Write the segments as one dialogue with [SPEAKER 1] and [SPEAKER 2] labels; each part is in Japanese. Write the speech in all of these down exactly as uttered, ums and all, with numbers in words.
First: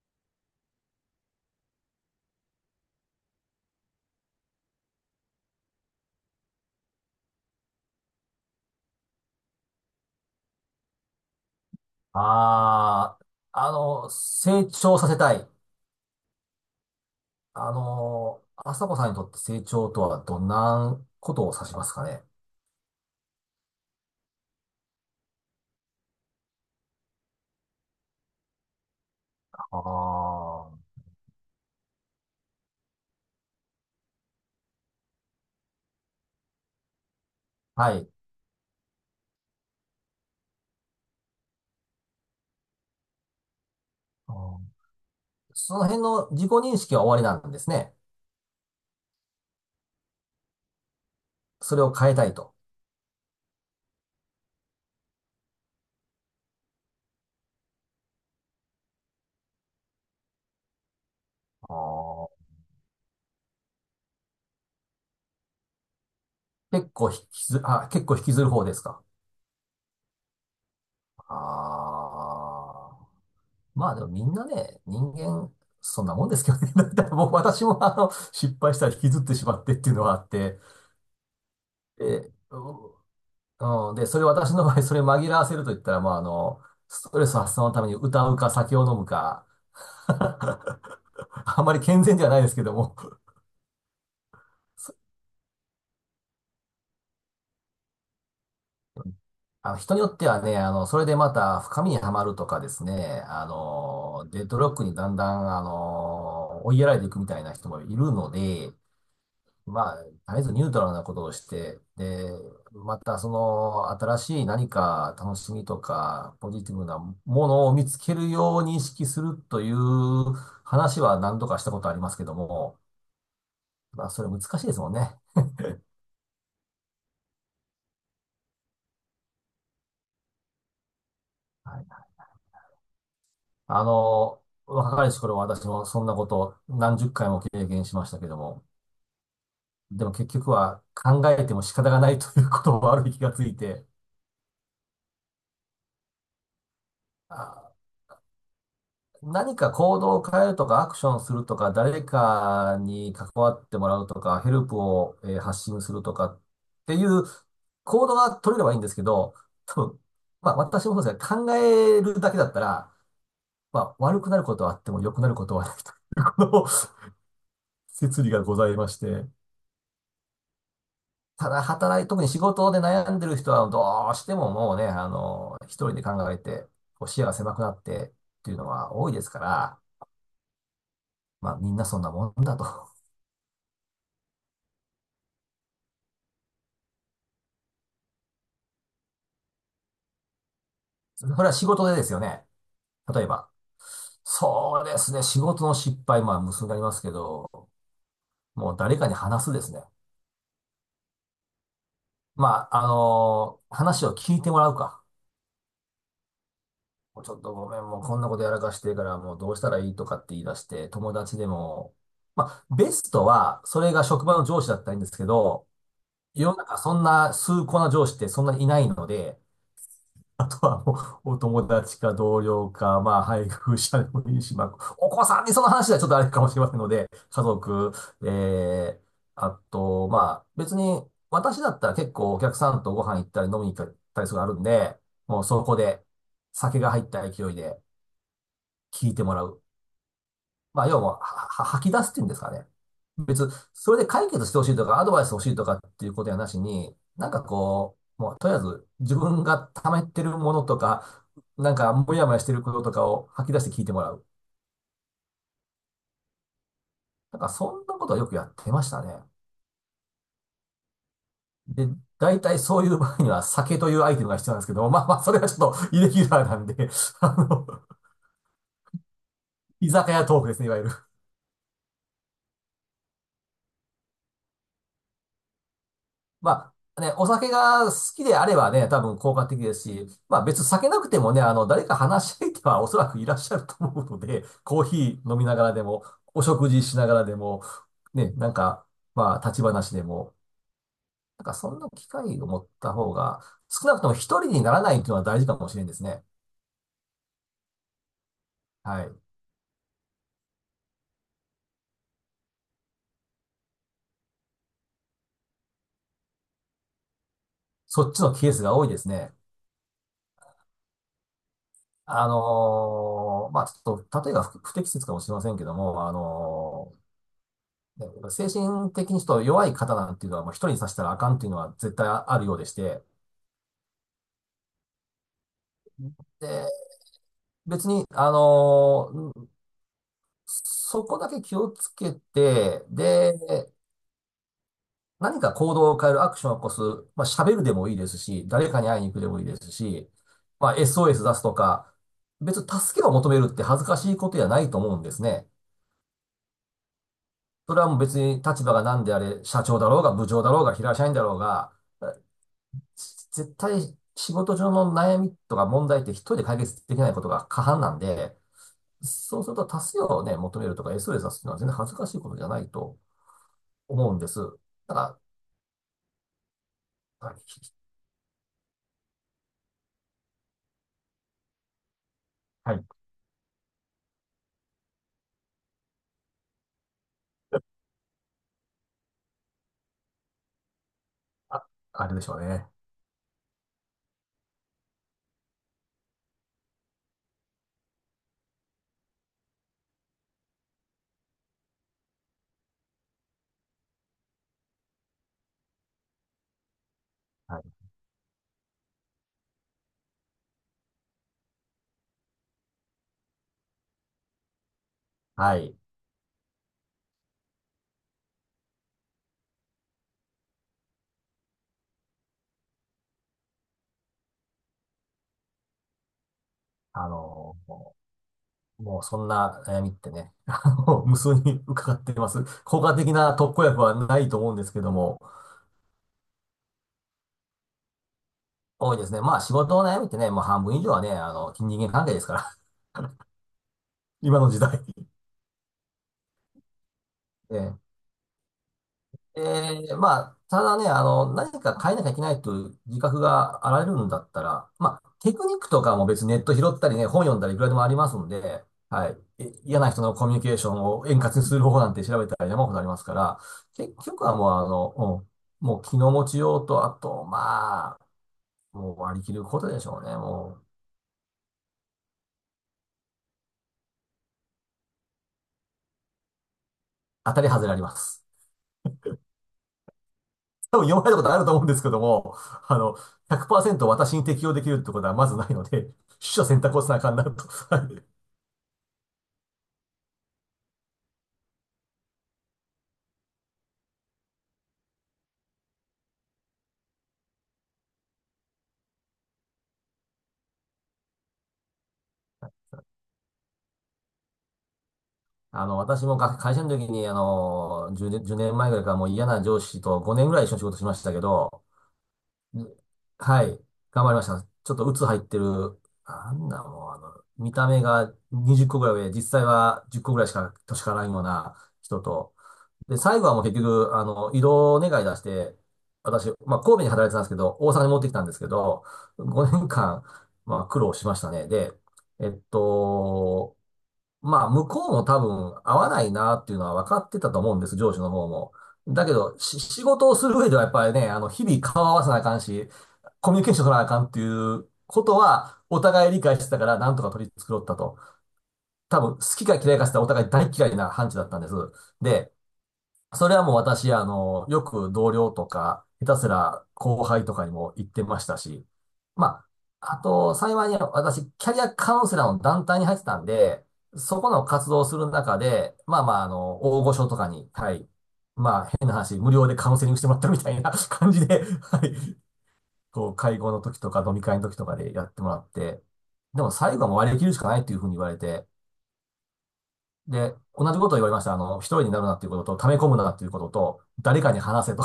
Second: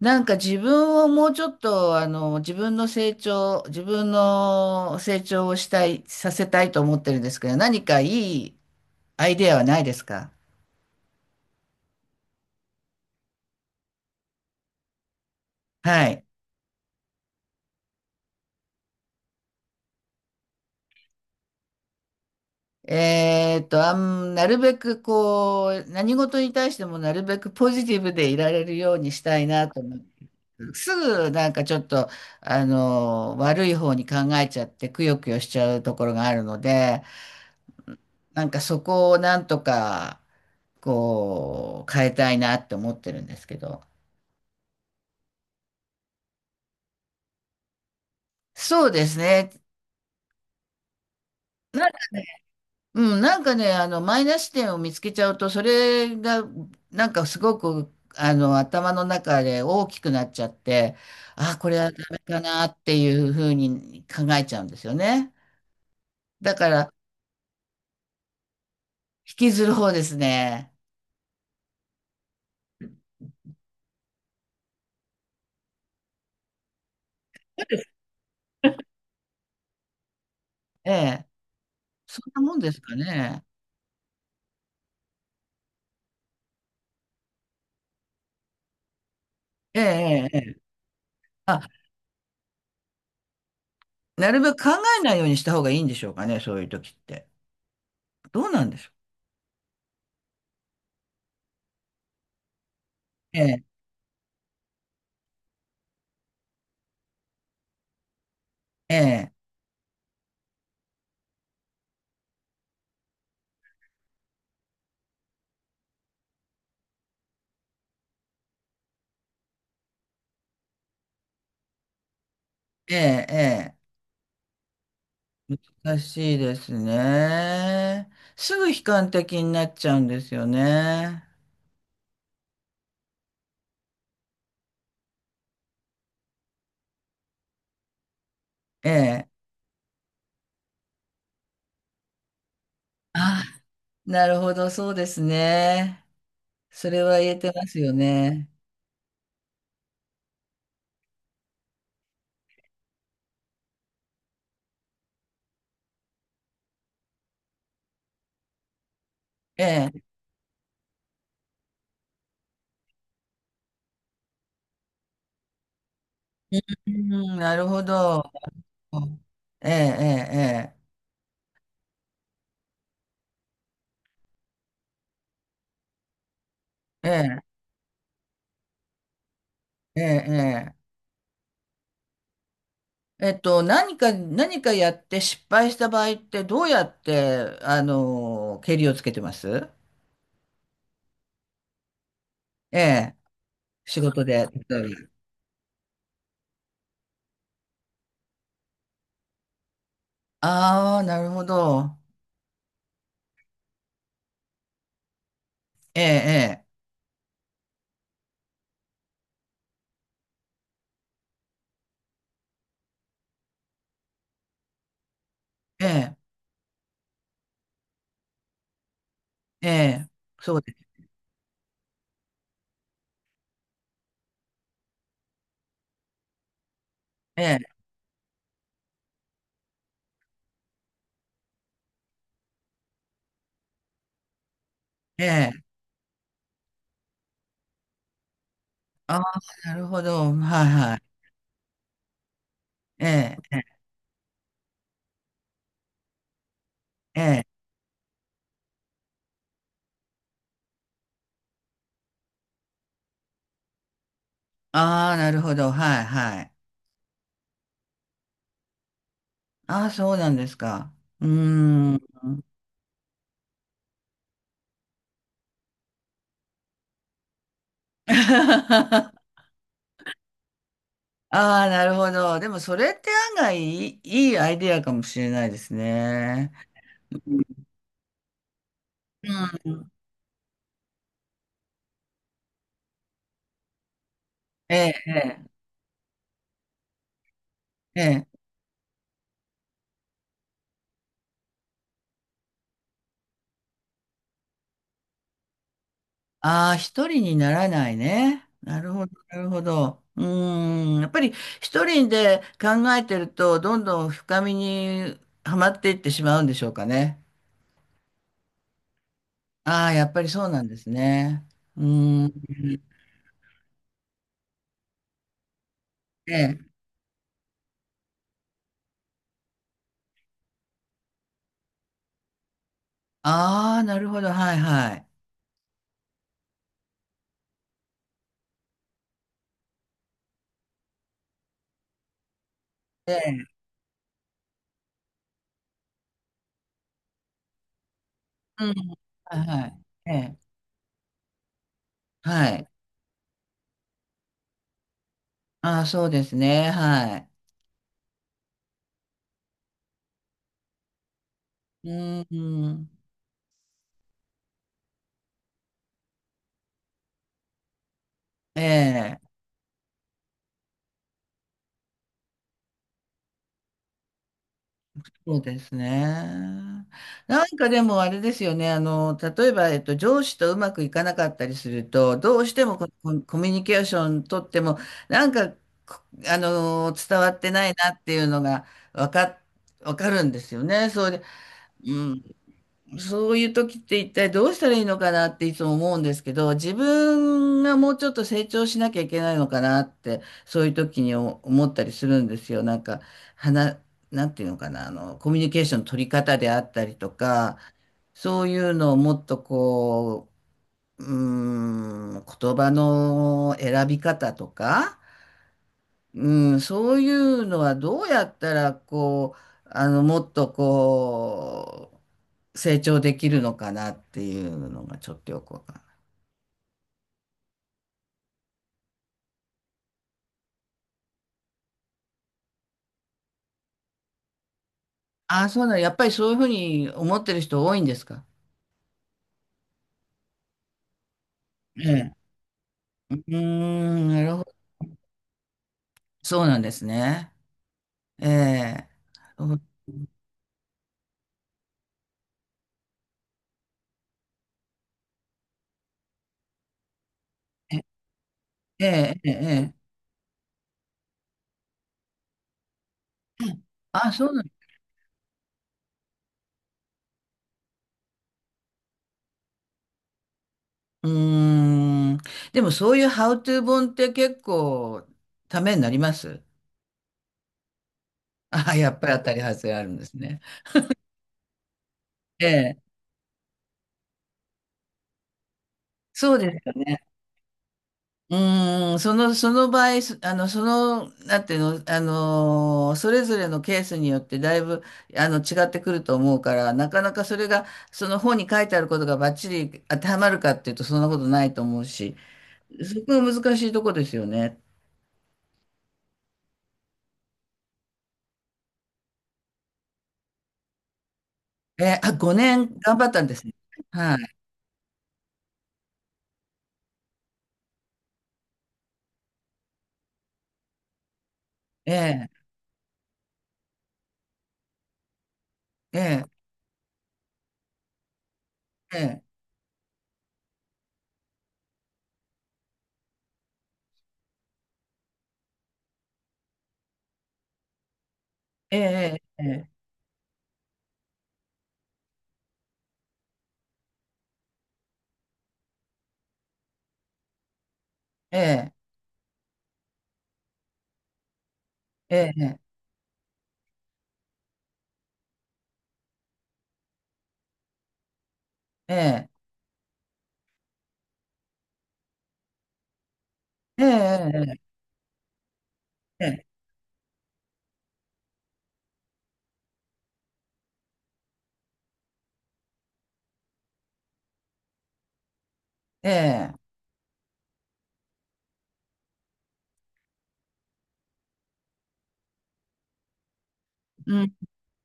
[SPEAKER 1] なんか自分をもうちょっと、あの、自分の成長、自分の成長をしたい、させたいと思ってるんですけど、何かいいアイデアはないですか。
[SPEAKER 2] ああ、あの、成長させたい。
[SPEAKER 1] はい。
[SPEAKER 2] あの、朝子さんにとって成長とはどんなことを指しますかね。
[SPEAKER 1] えーっと、あん、なるべくこう、何事に対してもなるべくポジティブでいられるようにしたい
[SPEAKER 2] あ
[SPEAKER 1] なと思って、す
[SPEAKER 2] あ、
[SPEAKER 1] ぐなんかちょっと、あの、悪い方に考えちゃって、くよくよしちゃうところがあるので、
[SPEAKER 2] はい。
[SPEAKER 1] なんかそこをなんとか、こう、変えたいなって思ってるんですけど。
[SPEAKER 2] あー、その辺の自己認識は終わりなんですね。
[SPEAKER 1] そうですね。
[SPEAKER 2] それ
[SPEAKER 1] なん
[SPEAKER 2] を
[SPEAKER 1] か
[SPEAKER 2] 変え
[SPEAKER 1] ね、
[SPEAKER 2] たいと。
[SPEAKER 1] うん、なんかね、あの、マイナス点を見つけちゃうと、それが、なんかすごく、あの、頭の中で大きくなっちゃって、あ、こ
[SPEAKER 2] あ
[SPEAKER 1] れはダメか
[SPEAKER 2] ー、
[SPEAKER 1] なっていうふうに考えちゃうんですよね。だか
[SPEAKER 2] 結
[SPEAKER 1] ら、
[SPEAKER 2] 構引きず、あ、結構引きずる方ですか。
[SPEAKER 1] 引きずる方ですね。
[SPEAKER 2] ああ、まあでもみんなね、人間、そんなもんですけどね。だって僕、私もあの、失敗したら引きずってしまってっていうのはあって、
[SPEAKER 1] ええ。そんな
[SPEAKER 2] え
[SPEAKER 1] もんですかね。
[SPEAKER 2] うん、で、それ私の場合、それ紛らわせると言ったら、まあ、あの、ストレス発散のために歌うか酒を飲むか、
[SPEAKER 1] ええ、ええ。ええ、あ、
[SPEAKER 2] あんまり健全ではないですけども、
[SPEAKER 1] なるべく考えないようにした方がいいんでしょうかね、そういう時って。どうなんでしょう。
[SPEAKER 2] あの、人によってはね、あの、それでまた深みにはまるとかですね、
[SPEAKER 1] え
[SPEAKER 2] あ
[SPEAKER 1] え、
[SPEAKER 2] の、デッドロックにだんだん、あの、追いやられていくみたいな人もいるので、
[SPEAKER 1] ええ。
[SPEAKER 2] まあ、とりあえずニュートラルなことをして、で、またその新しい何か楽しみとかポジティブなものを見つけるように意識するという話は何度かしたことありますけども、
[SPEAKER 1] ええ、え
[SPEAKER 2] まあそれ難しいですもんね。
[SPEAKER 1] え、難しいですね。すぐ悲観的になっちゃうんですよね。
[SPEAKER 2] はい、あの、若かりし頃は私もそんなことなんじゅっかいも経験しましたけども、
[SPEAKER 1] ええ。
[SPEAKER 2] でも結局は考えても仕方がないということを悪い気が
[SPEAKER 1] あ
[SPEAKER 2] つい
[SPEAKER 1] あ、
[SPEAKER 2] て、
[SPEAKER 1] なるほど、そうですね。それは言えてま
[SPEAKER 2] あ
[SPEAKER 1] すよね。
[SPEAKER 2] 何か行動を変えるとか、アクションするとか、誰かに関わってもらうとか、ヘルプを、えー発信するとかっていう行動が取れればいいんですけど、
[SPEAKER 1] え
[SPEAKER 2] 多分、
[SPEAKER 1] え。
[SPEAKER 2] まあ私もそうですが、考えるだけだったら、まあ悪くなることはあっても良くなることはないというこの
[SPEAKER 1] うん、なるほ
[SPEAKER 2] 説理
[SPEAKER 1] ど。
[SPEAKER 2] がございまして、
[SPEAKER 1] ええ、
[SPEAKER 2] ただ働い、特に仕事で悩んでる人はどうしてももうね、あの、一人で考えて、こ
[SPEAKER 1] え
[SPEAKER 2] う
[SPEAKER 1] え、
[SPEAKER 2] 視野が
[SPEAKER 1] え
[SPEAKER 2] 狭
[SPEAKER 1] え、
[SPEAKER 2] くなってっていうのは多いですから、
[SPEAKER 1] ええ、ええ。
[SPEAKER 2] まあみんなそんなもんだと。
[SPEAKER 1] えっと、何か、何かやって失敗した場合ってどうやって、あの、ケリをつけてます。
[SPEAKER 2] それは仕事でですよね。
[SPEAKER 1] ええ、
[SPEAKER 2] 例えば。
[SPEAKER 1] 仕事で。
[SPEAKER 2] そう
[SPEAKER 1] 例え
[SPEAKER 2] で
[SPEAKER 1] ば。
[SPEAKER 2] すね。仕事の失敗、まあ、無数になりますけど、もう誰かに話すですね。
[SPEAKER 1] ああ、なるほど。
[SPEAKER 2] まあ、あのー話を聞いてもらうか。
[SPEAKER 1] ええ、
[SPEAKER 2] もうちょっとごめん、もうこんなことやらかしてるから、もうどうしたらいいとかって言い出して、友達でも、まあ、ベストは、それが職場の上司だったらいいんですけど、
[SPEAKER 1] ええ、
[SPEAKER 2] 世の中そんな崇高な上司ってそんなにいないので、
[SPEAKER 1] ええ、ええ、
[SPEAKER 2] あ
[SPEAKER 1] そう
[SPEAKER 2] と
[SPEAKER 1] です。
[SPEAKER 2] はもう、お友達か同僚か、まあ、配偶者でもいいし、まあ、お子さんにその話はちょっとあれかもしれませんので、
[SPEAKER 1] え
[SPEAKER 2] 家
[SPEAKER 1] え、
[SPEAKER 2] 族、ええ、あと、まあ、別に、私だったら結構お客さんとご飯行ったり飲みに行ったりするのあるんで、
[SPEAKER 1] え
[SPEAKER 2] もうそ
[SPEAKER 1] え、
[SPEAKER 2] こで酒が入った勢いで聞い
[SPEAKER 1] ああ、
[SPEAKER 2] てもらう。
[SPEAKER 1] なるほど。はい
[SPEAKER 2] まあ、
[SPEAKER 1] は
[SPEAKER 2] 要
[SPEAKER 1] い。
[SPEAKER 2] は、は、は吐き出すっていうんですかね。
[SPEAKER 1] ええ、
[SPEAKER 2] 別、
[SPEAKER 1] ええ、
[SPEAKER 2] それで解決してほしいとか、アドバイス欲しいとかっていうことやなしに、
[SPEAKER 1] え
[SPEAKER 2] なんか
[SPEAKER 1] え、
[SPEAKER 2] こう、もうとりあえず自分が溜めてるものとか、なんかモヤモヤしてることとかを吐き出して聞いてもらう。
[SPEAKER 1] ああ、なるほど。はいはい。
[SPEAKER 2] なんかそんなことはよくやってましたね。
[SPEAKER 1] ああ、そうなんですか。うー
[SPEAKER 2] で、
[SPEAKER 1] ん。
[SPEAKER 2] 大体そういう場合には酒というアイテムが必要なんですけど、まあまあ、それはちょっとイレギュラーなんで、あの、
[SPEAKER 1] あ
[SPEAKER 2] 居酒屋トークですね、いわゆる。
[SPEAKER 1] あ、なるほど。でも、それって案外いい、いいアイディアかもしれないですね。
[SPEAKER 2] まあね、
[SPEAKER 1] う
[SPEAKER 2] お酒が好きであればね、多分効
[SPEAKER 1] ん。
[SPEAKER 2] 果的ですし、まあ別に酒なくてもね、あの、誰か話し相手はおそらくいらっしゃると思うので、
[SPEAKER 1] え
[SPEAKER 2] コー
[SPEAKER 1] え、
[SPEAKER 2] ヒー飲
[SPEAKER 1] え
[SPEAKER 2] みながらでも、お食事しながらでも、
[SPEAKER 1] え、え
[SPEAKER 2] ね、
[SPEAKER 1] え、
[SPEAKER 2] なんか、まあ立ち話でも、なんかそんな機会を持った方が、少なくとも一人にならないというのは大事かもしれんですね。
[SPEAKER 1] ああ、一人にならないね。なる
[SPEAKER 2] は
[SPEAKER 1] ほど、
[SPEAKER 2] い。
[SPEAKER 1] なるほど。うーん、やっぱり一人で考えてると、どんどん深みにはまっていってしまうんでしょうかね。
[SPEAKER 2] そっちのケースが多いですね。
[SPEAKER 1] ああ、やっぱりそうなんですね。うー
[SPEAKER 2] あ
[SPEAKER 1] ん。
[SPEAKER 2] のーまあちょっと、例えが不不適切かもしれませんけども、あ
[SPEAKER 1] ええ。
[SPEAKER 2] のーね、やっぱ精神的にちょっと弱い方なんていうのは、もう一人にさせたらあかんっていうのは絶対あるようでして、
[SPEAKER 1] ああ、なるほど、はいはい。
[SPEAKER 2] で、別に、あのーそこだけ気をつけて、
[SPEAKER 1] ええ。
[SPEAKER 2] で、何か行動を変えるアクションを起こす、まあ、喋るでもいいですし、
[SPEAKER 1] う
[SPEAKER 2] 誰
[SPEAKER 1] ん。
[SPEAKER 2] かに会いに行くで
[SPEAKER 1] はい
[SPEAKER 2] もいいで
[SPEAKER 1] は
[SPEAKER 2] す
[SPEAKER 1] い。
[SPEAKER 2] し、
[SPEAKER 1] ええ。
[SPEAKER 2] まあ、エスオーエス 出すとか、
[SPEAKER 1] は
[SPEAKER 2] 別
[SPEAKER 1] い。
[SPEAKER 2] に助けを求めるって恥ずかしいことじゃないと思うんですね。
[SPEAKER 1] ああ、そうですね。はい。
[SPEAKER 2] それはもう別に立場が何であれ、社長だろうが部長だろうが平社員だろうが、
[SPEAKER 1] う
[SPEAKER 2] え
[SPEAKER 1] ーん。
[SPEAKER 2] 絶対仕事上の悩みとか問題って一人で解決できないことが過半なんで、
[SPEAKER 1] ええ。
[SPEAKER 2] そうすると多数をね、求めるとか エスオーエス 出すっていうのは全然恥ずかしいことじゃないと思うんです。だか
[SPEAKER 1] そうですね。
[SPEAKER 2] ら、はい、
[SPEAKER 1] なんかでもあれですよね。あの、例えば、えっと、上司とうまくいかなかったりすると、どうして
[SPEAKER 2] は
[SPEAKER 1] も
[SPEAKER 2] い、
[SPEAKER 1] ここコミュニケーション取っても、なんか、こあの、伝わってないなっていうのが分か、わかるんですよね。それで、
[SPEAKER 2] あ、
[SPEAKER 1] う
[SPEAKER 2] あれでしょう
[SPEAKER 1] ん。
[SPEAKER 2] ね。
[SPEAKER 1] そういう時って一体どうしたらいいのかなっていつも思うんですけど、自分がもうちょっと成長しなきゃいけないのかなって、そういう時に思思ったりするんですよ。なんか、はな、なんていうのかな、あの、コミュニケーションの取り方であったりとか、
[SPEAKER 2] はい。
[SPEAKER 1] そういうのをもっとこう、うーん、言葉の選び方とか、
[SPEAKER 2] はい。
[SPEAKER 1] うん、そういうのはどうやったら、こう、あの、もっとこう、成長できるのかなっていうのがちょっとよくわかんない。
[SPEAKER 2] あのもう、もうそんな悩みってね、あの、無数に伺っています。効果的な特効薬はないと思うんですけども、
[SPEAKER 1] ああ、そうなの。やっぱりそういうふうに思ってる人多いんですか。
[SPEAKER 2] 多いですね。まあ仕事の悩みってね、もう半分以上はね、あの、人
[SPEAKER 1] え
[SPEAKER 2] 間関
[SPEAKER 1] え。
[SPEAKER 2] 係ですから、
[SPEAKER 1] うーん、なる
[SPEAKER 2] 今
[SPEAKER 1] ほ
[SPEAKER 2] の
[SPEAKER 1] ど。
[SPEAKER 2] 時代。
[SPEAKER 1] そうなんですね。
[SPEAKER 2] ええ、
[SPEAKER 1] ええ。
[SPEAKER 2] ええ、まあ、ただね、あの、何か変えなきゃいけないという自覚があられるんだったら、まあ、テクニックとかも別にネット拾ったりね、本読んだりいくらでも
[SPEAKER 1] え
[SPEAKER 2] ありますんで、
[SPEAKER 1] え、
[SPEAKER 2] はい。
[SPEAKER 1] ええ、え
[SPEAKER 2] え嫌
[SPEAKER 1] え。
[SPEAKER 2] な人のコミュニケーションを円滑にする方法なんて調べたら山ほどありますから、結
[SPEAKER 1] あ、
[SPEAKER 2] 局
[SPEAKER 1] そう
[SPEAKER 2] は
[SPEAKER 1] な
[SPEAKER 2] も
[SPEAKER 1] の。
[SPEAKER 2] うあの、うんもう気の持ちようと、あと、まあ、もう割り切ることでしょうね。もう、
[SPEAKER 1] うーん。でもそういうハウトゥー本って結構ためになります。
[SPEAKER 2] 当たり外れあります。
[SPEAKER 1] ああ、やっぱり当たり外れあるんですね。
[SPEAKER 2] 多分読まれたことあると思うんですけども、
[SPEAKER 1] え
[SPEAKER 2] あ
[SPEAKER 1] え、
[SPEAKER 2] の、ひゃくパーセント私に適用できるってことはまずないので、取
[SPEAKER 1] そう
[SPEAKER 2] 捨
[SPEAKER 1] で
[SPEAKER 2] 選
[SPEAKER 1] すよ
[SPEAKER 2] 択をせな
[SPEAKER 1] ね。
[SPEAKER 2] あかんなと。
[SPEAKER 1] うーん、そのその場合そあのそのなんていうの、あのー、それぞれのケースによってだいぶあの違ってくると思うから、なかなかそれがその本に書いてあることがバッチリ当てはまるかっていうと、そんなことないと思うし、そこが難しいとこですよね。
[SPEAKER 2] あの、私もか会社の時に、あの、じゅうねん、いちねんまえぐらいからもう嫌な上司とごねんぐらい一緒に仕事しましたけど、
[SPEAKER 1] え、あ、ごね
[SPEAKER 2] うん、
[SPEAKER 1] ん頑張ったんで
[SPEAKER 2] は
[SPEAKER 1] すね。
[SPEAKER 2] い、頑張
[SPEAKER 1] は
[SPEAKER 2] りまし
[SPEAKER 1] い。
[SPEAKER 2] た。ちょっと鬱入ってる、なんだもう、あの、見た目がにじゅっこぐらい上、実際はじゅっこぐらいしか年からないような人
[SPEAKER 1] え
[SPEAKER 2] と、
[SPEAKER 1] え、
[SPEAKER 2] で、最後はもう結局、あの、異動願い出して、
[SPEAKER 1] え
[SPEAKER 2] 私、まあ、神戸に働いてたんですけど、大阪に持ってきたんですけど、
[SPEAKER 1] え、
[SPEAKER 2] ごねんかん、まあ、苦労しましたね。で、えっと、まあ、向こうも多分合わないなっていうのは分かってたと思うんです、上司の方も。だけ
[SPEAKER 1] え
[SPEAKER 2] ど、
[SPEAKER 1] え、
[SPEAKER 2] し
[SPEAKER 1] え
[SPEAKER 2] 仕
[SPEAKER 1] え、
[SPEAKER 2] 事をする上ではやっぱりね、あの、日々顔合わせなあかんし、コミュニケーション取らなあかんっていうことは、お互い理解してたから、なんとか取り繕ったと。多分、好きか嫌いかしたらお互い大嫌いな判事だったんです。
[SPEAKER 1] え
[SPEAKER 2] で、
[SPEAKER 1] え、ええ、
[SPEAKER 2] それはもう私、あの、よく同僚とか、下手すら後輩とかにも言ってましたし、
[SPEAKER 1] ええ、
[SPEAKER 2] まあ、あと、幸いに私、キャリアカウンセラーの団体に入ってたんで、
[SPEAKER 1] え
[SPEAKER 2] そこ
[SPEAKER 1] え、
[SPEAKER 2] の
[SPEAKER 1] ええ、
[SPEAKER 2] 活動をする中で、まあまあ、あの、大御所とかに、はい、まあ、変な話、無料でカウンセリングしてもらったみたいな 感じで、はい、こう、会合の時とか飲み会の時とかでやってもらって、
[SPEAKER 1] ええ、ええ、
[SPEAKER 2] で
[SPEAKER 1] え
[SPEAKER 2] も
[SPEAKER 1] え、え
[SPEAKER 2] 最後はもう割り切るしかないっていうふうに言われて、で、同じことを言われました。あの、一人になるなっていうことと、溜め込むなっていうことと、誰かに
[SPEAKER 1] え、
[SPEAKER 2] 話せと。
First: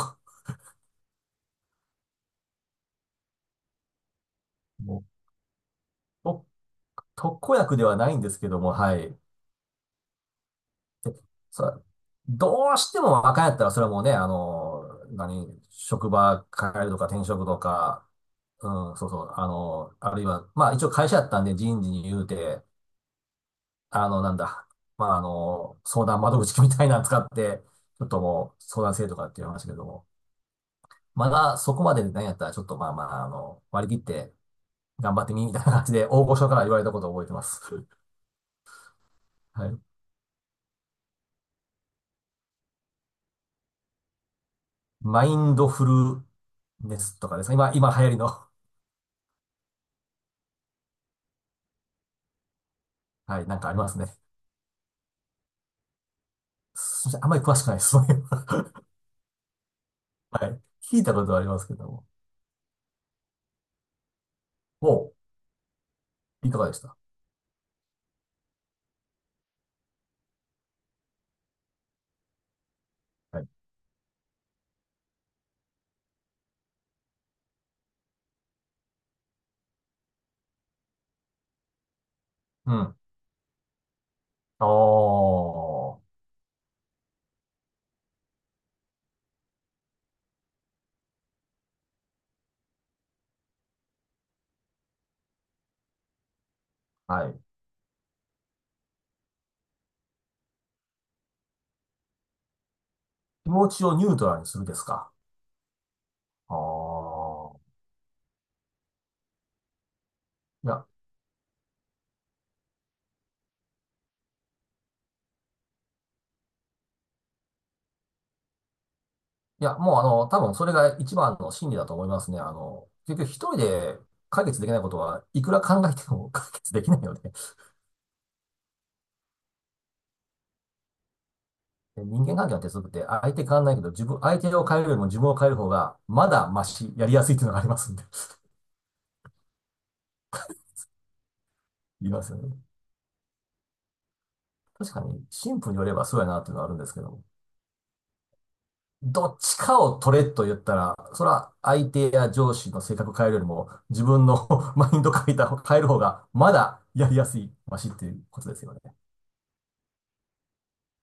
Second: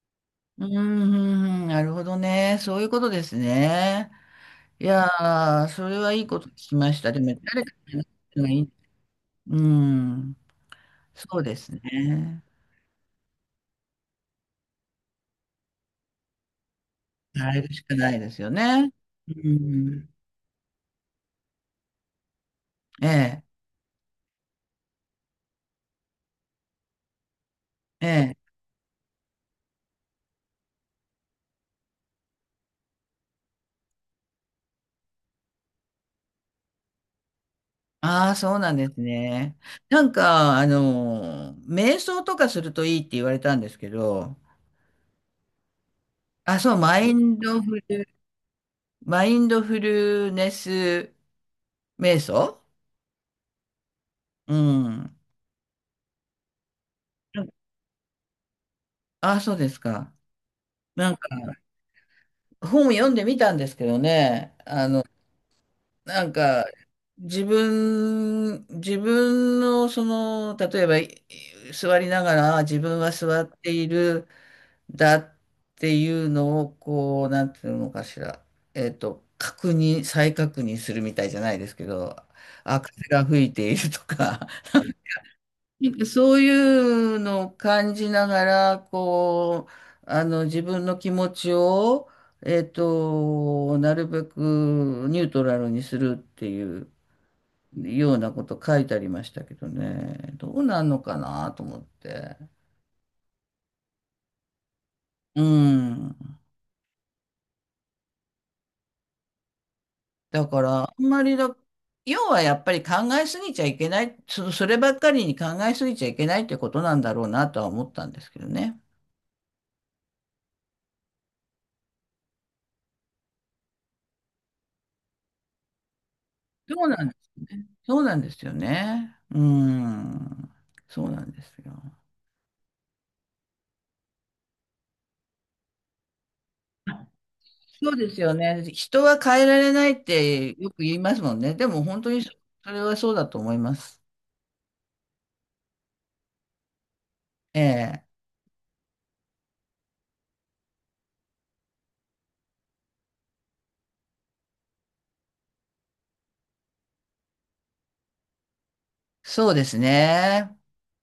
[SPEAKER 1] うん、ん、なるほどね。そういうことですね。い
[SPEAKER 2] もう
[SPEAKER 1] やー、それはいいこ
[SPEAKER 2] と
[SPEAKER 1] と聞きました。でも、
[SPEAKER 2] 特効
[SPEAKER 1] 誰か
[SPEAKER 2] 薬で
[SPEAKER 1] に
[SPEAKER 2] は
[SPEAKER 1] 話
[SPEAKER 2] ないんで
[SPEAKER 1] す
[SPEAKER 2] す
[SPEAKER 1] の
[SPEAKER 2] け
[SPEAKER 1] がい
[SPEAKER 2] ども、
[SPEAKER 1] い。
[SPEAKER 2] はい。
[SPEAKER 1] うん、そうです
[SPEAKER 2] さ、
[SPEAKER 1] ね。
[SPEAKER 2] どうしても若いやったら、それはもうね、あの、何、職場変えるとか転職
[SPEAKER 1] や
[SPEAKER 2] と
[SPEAKER 1] るしか
[SPEAKER 2] か、
[SPEAKER 1] ないですよ
[SPEAKER 2] う
[SPEAKER 1] ね。
[SPEAKER 2] ん、そうそ
[SPEAKER 1] う
[SPEAKER 2] う、あの、
[SPEAKER 1] ん、
[SPEAKER 2] あるいは、まあ一応会社やったんで人事に言うて、
[SPEAKER 1] ええ、
[SPEAKER 2] あの、なんだ、まああの、相談窓口みたいなの使って、ちょ
[SPEAKER 1] え
[SPEAKER 2] っと
[SPEAKER 1] え。
[SPEAKER 2] もう相談制とかって言いましたけども、まだそこまでで何やったら、ちょっとまあまあ、あの、割り切って頑張ってみ、みたいな感じで、大御所から言われたことを覚えてます。
[SPEAKER 1] ああ、そうなんです ね。
[SPEAKER 2] はい。
[SPEAKER 1] なんか、あの瞑想とかするといいって言われたんですけど、
[SPEAKER 2] マインドフ
[SPEAKER 1] あ、そう、
[SPEAKER 2] ルネ
[SPEAKER 1] マイ
[SPEAKER 2] スとか
[SPEAKER 1] ン
[SPEAKER 2] ですか、
[SPEAKER 1] ド
[SPEAKER 2] 今、
[SPEAKER 1] フ
[SPEAKER 2] 今流
[SPEAKER 1] ル、
[SPEAKER 2] 行りの、
[SPEAKER 1] マインドフルネス瞑想。
[SPEAKER 2] はい、なんかありますね。
[SPEAKER 1] うん。
[SPEAKER 2] そしてあんまり詳しくないです。そういうのは
[SPEAKER 1] あ、そうですか。
[SPEAKER 2] はい。聞い
[SPEAKER 1] な
[SPEAKER 2] た
[SPEAKER 1] ん
[SPEAKER 2] こ
[SPEAKER 1] か、
[SPEAKER 2] とはありますけども。
[SPEAKER 1] 本読んでみたんですけどね、
[SPEAKER 2] おう、
[SPEAKER 1] なん
[SPEAKER 2] いか
[SPEAKER 1] か、
[SPEAKER 2] がでした
[SPEAKER 1] 自分、自分の、その、例えば、い座りながら、自分は座
[SPEAKER 2] はい。
[SPEAKER 1] っている、だっていうのを、こう、なんていうのかしら、えっと、確認、再確認するみたいじゃないですけど、
[SPEAKER 2] う
[SPEAKER 1] あ、
[SPEAKER 2] ん。
[SPEAKER 1] 風が吹いているとか、
[SPEAKER 2] お
[SPEAKER 1] なん
[SPEAKER 2] ー、
[SPEAKER 1] かそういうのを感じながら、こう、あの、自分の気持ちを、えっと、なるべくニュートラルにするっていう
[SPEAKER 2] はい。
[SPEAKER 1] ようなこと書いてありましたけどね、どうなんのかなと思って。
[SPEAKER 2] 気持ちをニュートラルにするですか
[SPEAKER 1] うん。
[SPEAKER 2] あー。
[SPEAKER 1] だか
[SPEAKER 2] い
[SPEAKER 1] ら、
[SPEAKER 2] や、
[SPEAKER 1] あんまりだ、要はやっぱり考えすぎちゃいけない、そ、そればっかりに考えすぎちゃいけないってことなんだろうなとは思ったんですけどね。
[SPEAKER 2] いや、もうあの、多分それが一番の真理だと思いますね。あの、結局一人で解決できないことはいくら考えても 解決で
[SPEAKER 1] そう
[SPEAKER 2] きない
[SPEAKER 1] なんで
[SPEAKER 2] の
[SPEAKER 1] す
[SPEAKER 2] で、
[SPEAKER 1] ね。そうなんですよね。うん。そうなんですよ。
[SPEAKER 2] 人間関係の鉄則って相手変わんないけど、自分、相手を変えるよりも自分を変える方がまだマシ、やりやすいっていうのがありま
[SPEAKER 1] そ
[SPEAKER 2] す
[SPEAKER 1] う
[SPEAKER 2] んで、
[SPEAKER 1] ですよね。人は変えられないってよく言いますもんね。でも本
[SPEAKER 2] 言
[SPEAKER 1] 当
[SPEAKER 2] い
[SPEAKER 1] に
[SPEAKER 2] ま
[SPEAKER 1] そ
[SPEAKER 2] すよね。
[SPEAKER 1] それはそうだと思います。
[SPEAKER 2] 確かに、神父によればそうやなっていうのはあるんですけども、
[SPEAKER 1] ええ。
[SPEAKER 2] どっちかを取れと言ったら、それは相手や上司の性格変えるよりも、自分の マインド変えた、変える方がまだやりやすい、マシっていうことですよね。
[SPEAKER 1] そうですね。